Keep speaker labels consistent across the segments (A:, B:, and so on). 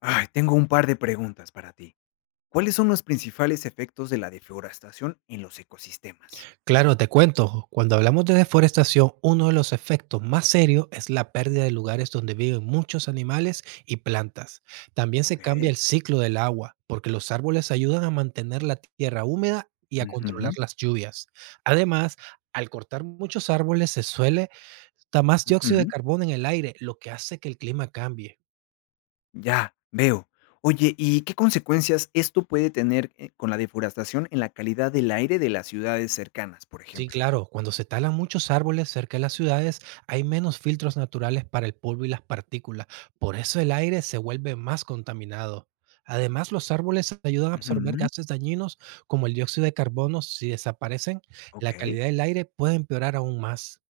A: Ay, tengo un par de preguntas para ti. ¿Cuáles son los principales efectos de la deforestación en los ecosistemas?
B: Claro, te cuento, cuando hablamos de deforestación, uno de los efectos más serios es la pérdida de lugares donde viven muchos animales y plantas. También se cambia
A: Ok.
B: el ciclo del agua, porque los árboles ayudan a mantener la tierra húmeda y a controlar
A: Ujú,
B: las lluvias. Además, al cortar muchos árboles se suele dar más dióxido de
A: ujú.
B: carbono en el aire, lo que hace que el clima cambie.
A: Ya, veo. Oye, ¿y qué consecuencias esto puede tener con la deforestación en la calidad del aire de las ciudades cercanas, por
B: Sí,
A: ejemplo?
B: claro, cuando se talan muchos árboles cerca de las ciudades, hay menos filtros naturales para el polvo y las partículas. Por eso el aire se vuelve más contaminado. Además, los árboles ayudan a absorber
A: Ujú,
B: gases dañinos como el dióxido de carbono. Si desaparecen, la
A: ok,
B: calidad del aire puede empeorar aún más.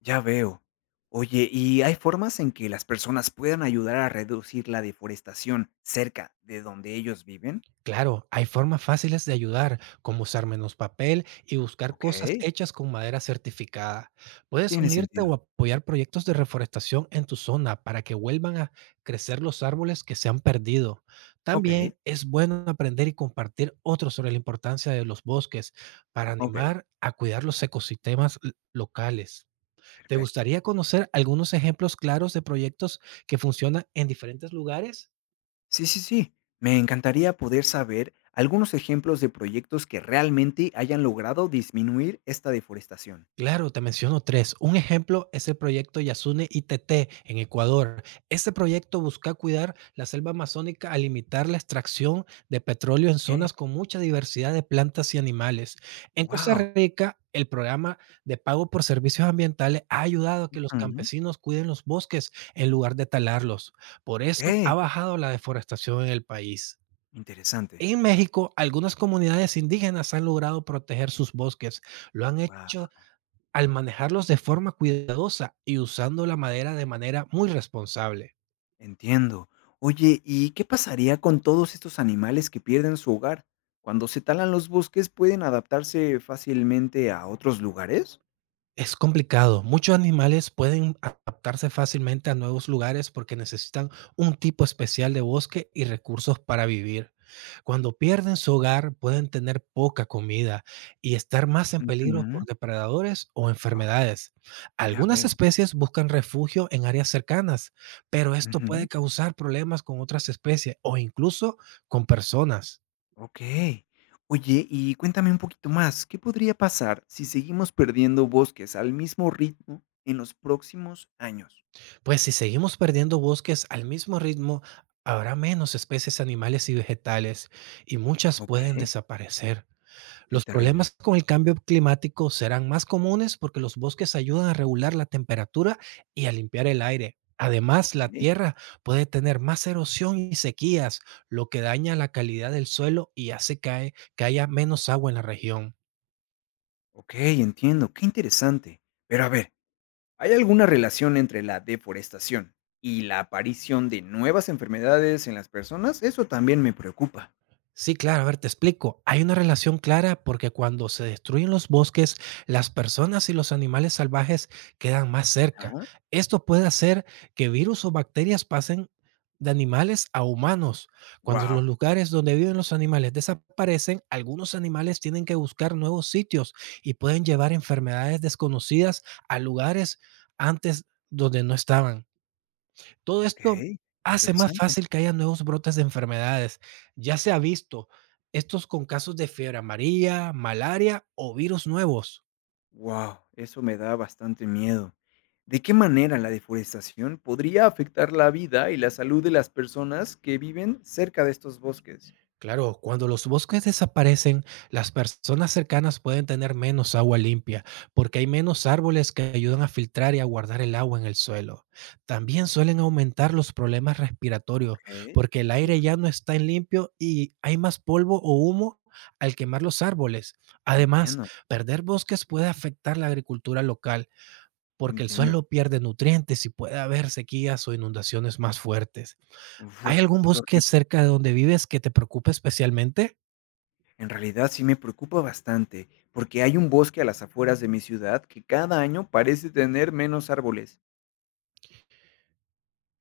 A: ya veo. Oye, ¿y hay formas en que las personas puedan ayudar a reducir la deforestación cerca de donde ellos viven?
B: Claro, hay formas fáciles de ayudar, como usar menos papel y buscar
A: Ok,
B: cosas hechas con madera certificada. Puedes
A: tiene
B: unirte o
A: sentido.
B: apoyar proyectos de reforestación en tu zona para que vuelvan a crecer los árboles que se han perdido.
A: Ok,
B: También es bueno aprender y compartir otros sobre la importancia de los bosques para
A: ok.
B: animar a cuidar los ecosistemas locales. ¿Te
A: Perfecto.
B: gustaría conocer algunos ejemplos claros de proyectos que funcionan en diferentes lugares?
A: Sí, sí, sí. Me encantaría poder saber algunos ejemplos de proyectos que realmente hayan logrado disminuir esta deforestación.
B: Claro, te menciono tres. Un ejemplo es el proyecto Yasune ITT en Ecuador. Este proyecto busca cuidar la selva amazónica al limitar la extracción de petróleo en
A: Ok.
B: zonas con mucha diversidad de plantas y animales. En Costa
A: Wow.
B: Rica, el programa de pago por servicios ambientales ha ayudado a que los campesinos cuiden los bosques en lugar de talarlos. Por
A: Ok.
B: eso ha bajado la deforestación en el país.
A: Interesante.
B: En México, algunas comunidades indígenas han logrado proteger sus bosques. Lo han
A: Wow.
B: hecho al manejarlos de forma cuidadosa y usando la madera de manera muy responsable.
A: Entiendo. Oye, ¿y qué pasaría con todos estos animales que pierden su hogar? Cuando se talan los bosques, ¿pueden adaptarse fácilmente a otros lugares?
B: Es complicado. Muchos animales pueden adaptarse fácilmente a nuevos lugares porque necesitan un tipo especial de bosque y recursos para vivir. Cuando pierden su hogar, pueden tener poca comida y estar más en peligro por
A: Ujú.
B: depredadores o
A: Ah,
B: enfermedades.
A: ya
B: Algunas
A: veo.
B: especies buscan refugio en áreas cercanas, pero esto puede
A: Ujú.
B: causar problemas con otras especies o incluso con personas.
A: Okey. Oye, y cuéntame un poquito más, ¿qué podría pasar si seguimos perdiendo bosques al mismo ritmo en los próximos años?
B: Pues si seguimos perdiendo bosques al mismo ritmo, habrá menos especies animales y vegetales y muchas pueden
A: Okey,
B: desaparecer.
A: qué
B: Los
A: terrible.
B: problemas con el cambio climático serán más comunes porque los bosques ayudan a regular la temperatura y a limpiar el aire. Además, la
A: Okey.
B: tierra puede tener más erosión y sequías, lo que daña la calidad del suelo y hace que haya menos agua en la región.
A: Okey, entiendo, qué interesante. Pero a ver, ¿hay alguna relación entre la deforestación y la aparición de nuevas enfermedades en las personas? Eso también me preocupa.
B: Sí, claro, a ver, te explico. Hay una relación clara porque cuando se destruyen los bosques, las personas y los animales salvajes quedan más cerca.
A: Wow.
B: Esto puede hacer que virus o bacterias pasen de animales a humanos. Cuando
A: Guau,
B: los lugares donde viven los animales desaparecen, algunos animales tienen que buscar nuevos sitios y pueden llevar enfermedades desconocidas a lugares antes donde no estaban. Todo esto
A: ok,
B: hace más
A: interesante.
B: fácil que haya nuevos brotes de enfermedades. Ya se ha visto, estos con casos de fiebre amarilla, malaria o virus nuevos.
A: Wow, eso me da bastante miedo. ¿De qué manera la deforestación podría afectar la vida y la salud de las personas que viven cerca de estos bosques?
B: Claro, cuando los bosques desaparecen, las personas cercanas pueden tener menos agua limpia, porque hay menos árboles que ayudan a filtrar y a guardar el agua en el suelo. También suelen aumentar los problemas respiratorios,
A: Ok,
B: porque el aire
A: uf,
B: ya no está en limpio y hay más polvo o humo al quemar los árboles. Además,
A: entiendo,
B: perder bosques puede afectar la agricultura local, porque el
A: entiendo.
B: suelo pierde nutrientes y puede haber sequías o inundaciones más fuertes.
A: Uf,
B: ¿Hay
A: uf,
B: algún
A: qué
B: bosque
A: horrible.
B: cerca de donde vives que te preocupe especialmente?
A: En realidad sí me preocupa bastante, porque hay un bosque a las afueras de mi ciudad que cada año parece tener menos árboles.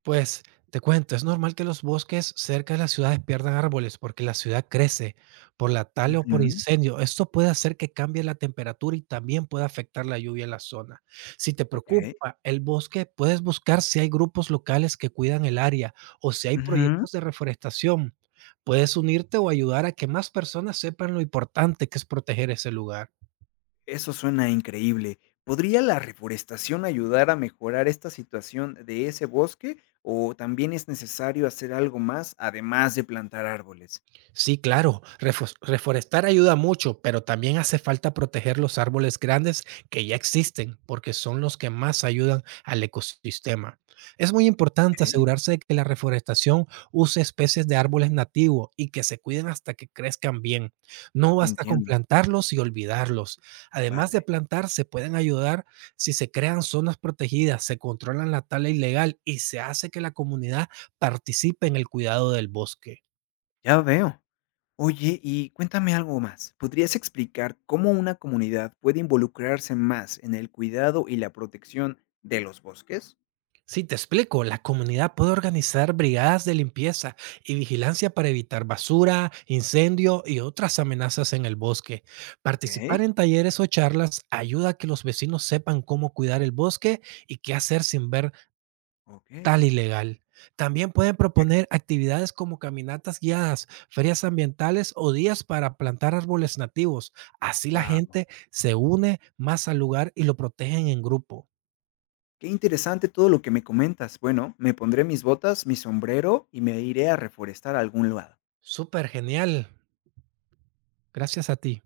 B: Pues te cuento, es normal que los bosques cerca de las ciudades pierdan árboles porque la ciudad crece por la tala o por
A: Ujú,
B: incendio. Esto puede hacer que cambie la temperatura y también puede afectar la lluvia en la zona. Si te
A: ok.
B: preocupa el bosque, puedes buscar si hay grupos locales que cuidan el área o si hay
A: Ujú.
B: proyectos de reforestación. Puedes unirte o ayudar a que más personas sepan lo importante que es proteger ese lugar.
A: Eso suena increíble. ¿Podría la reforestación ayudar a mejorar esta situación de ese bosque o también es necesario hacer algo más además de plantar árboles?
B: Sí, claro, reforestar ayuda mucho, pero también hace falta proteger los árboles grandes que ya existen, porque son los que más ayudan al ecosistema. Es muy importante
A: Okey,
B: asegurarse de que la reforestación use especies de árboles nativos y que se cuiden hasta que crezcan bien. No basta con
A: entiendo.
B: plantarlos y olvidarlos. Además de
A: Vale,
B: plantar, se pueden ayudar si se crean zonas protegidas, se controlan la tala ilegal y se hace que la comunidad participe en el cuidado del bosque.
A: ya veo. Oye, y cuéntame algo más. ¿Podrías explicar cómo una comunidad puede involucrarse más en el cuidado y la protección de los bosques?
B: Sí, te explico. La comunidad puede organizar brigadas de limpieza y vigilancia para evitar basura, incendio y otras amenazas en el bosque.
A: Okey,
B: Participar en talleres o charlas ayuda a que los vecinos sepan cómo cuidar el bosque y qué hacer sin ver
A: okey.
B: tal ilegal. También pueden proponer actividades como caminatas guiadas, ferias ambientales o días para plantar árboles nativos. Así la
A: Wow.
B: gente se une más al lugar y lo protegen en grupo.
A: Qué interesante todo lo que me comentas. Bueno, me pondré mis botas, mi sombrero y me iré a reforestar a algún lado.
B: Súper genial. Gracias a ti.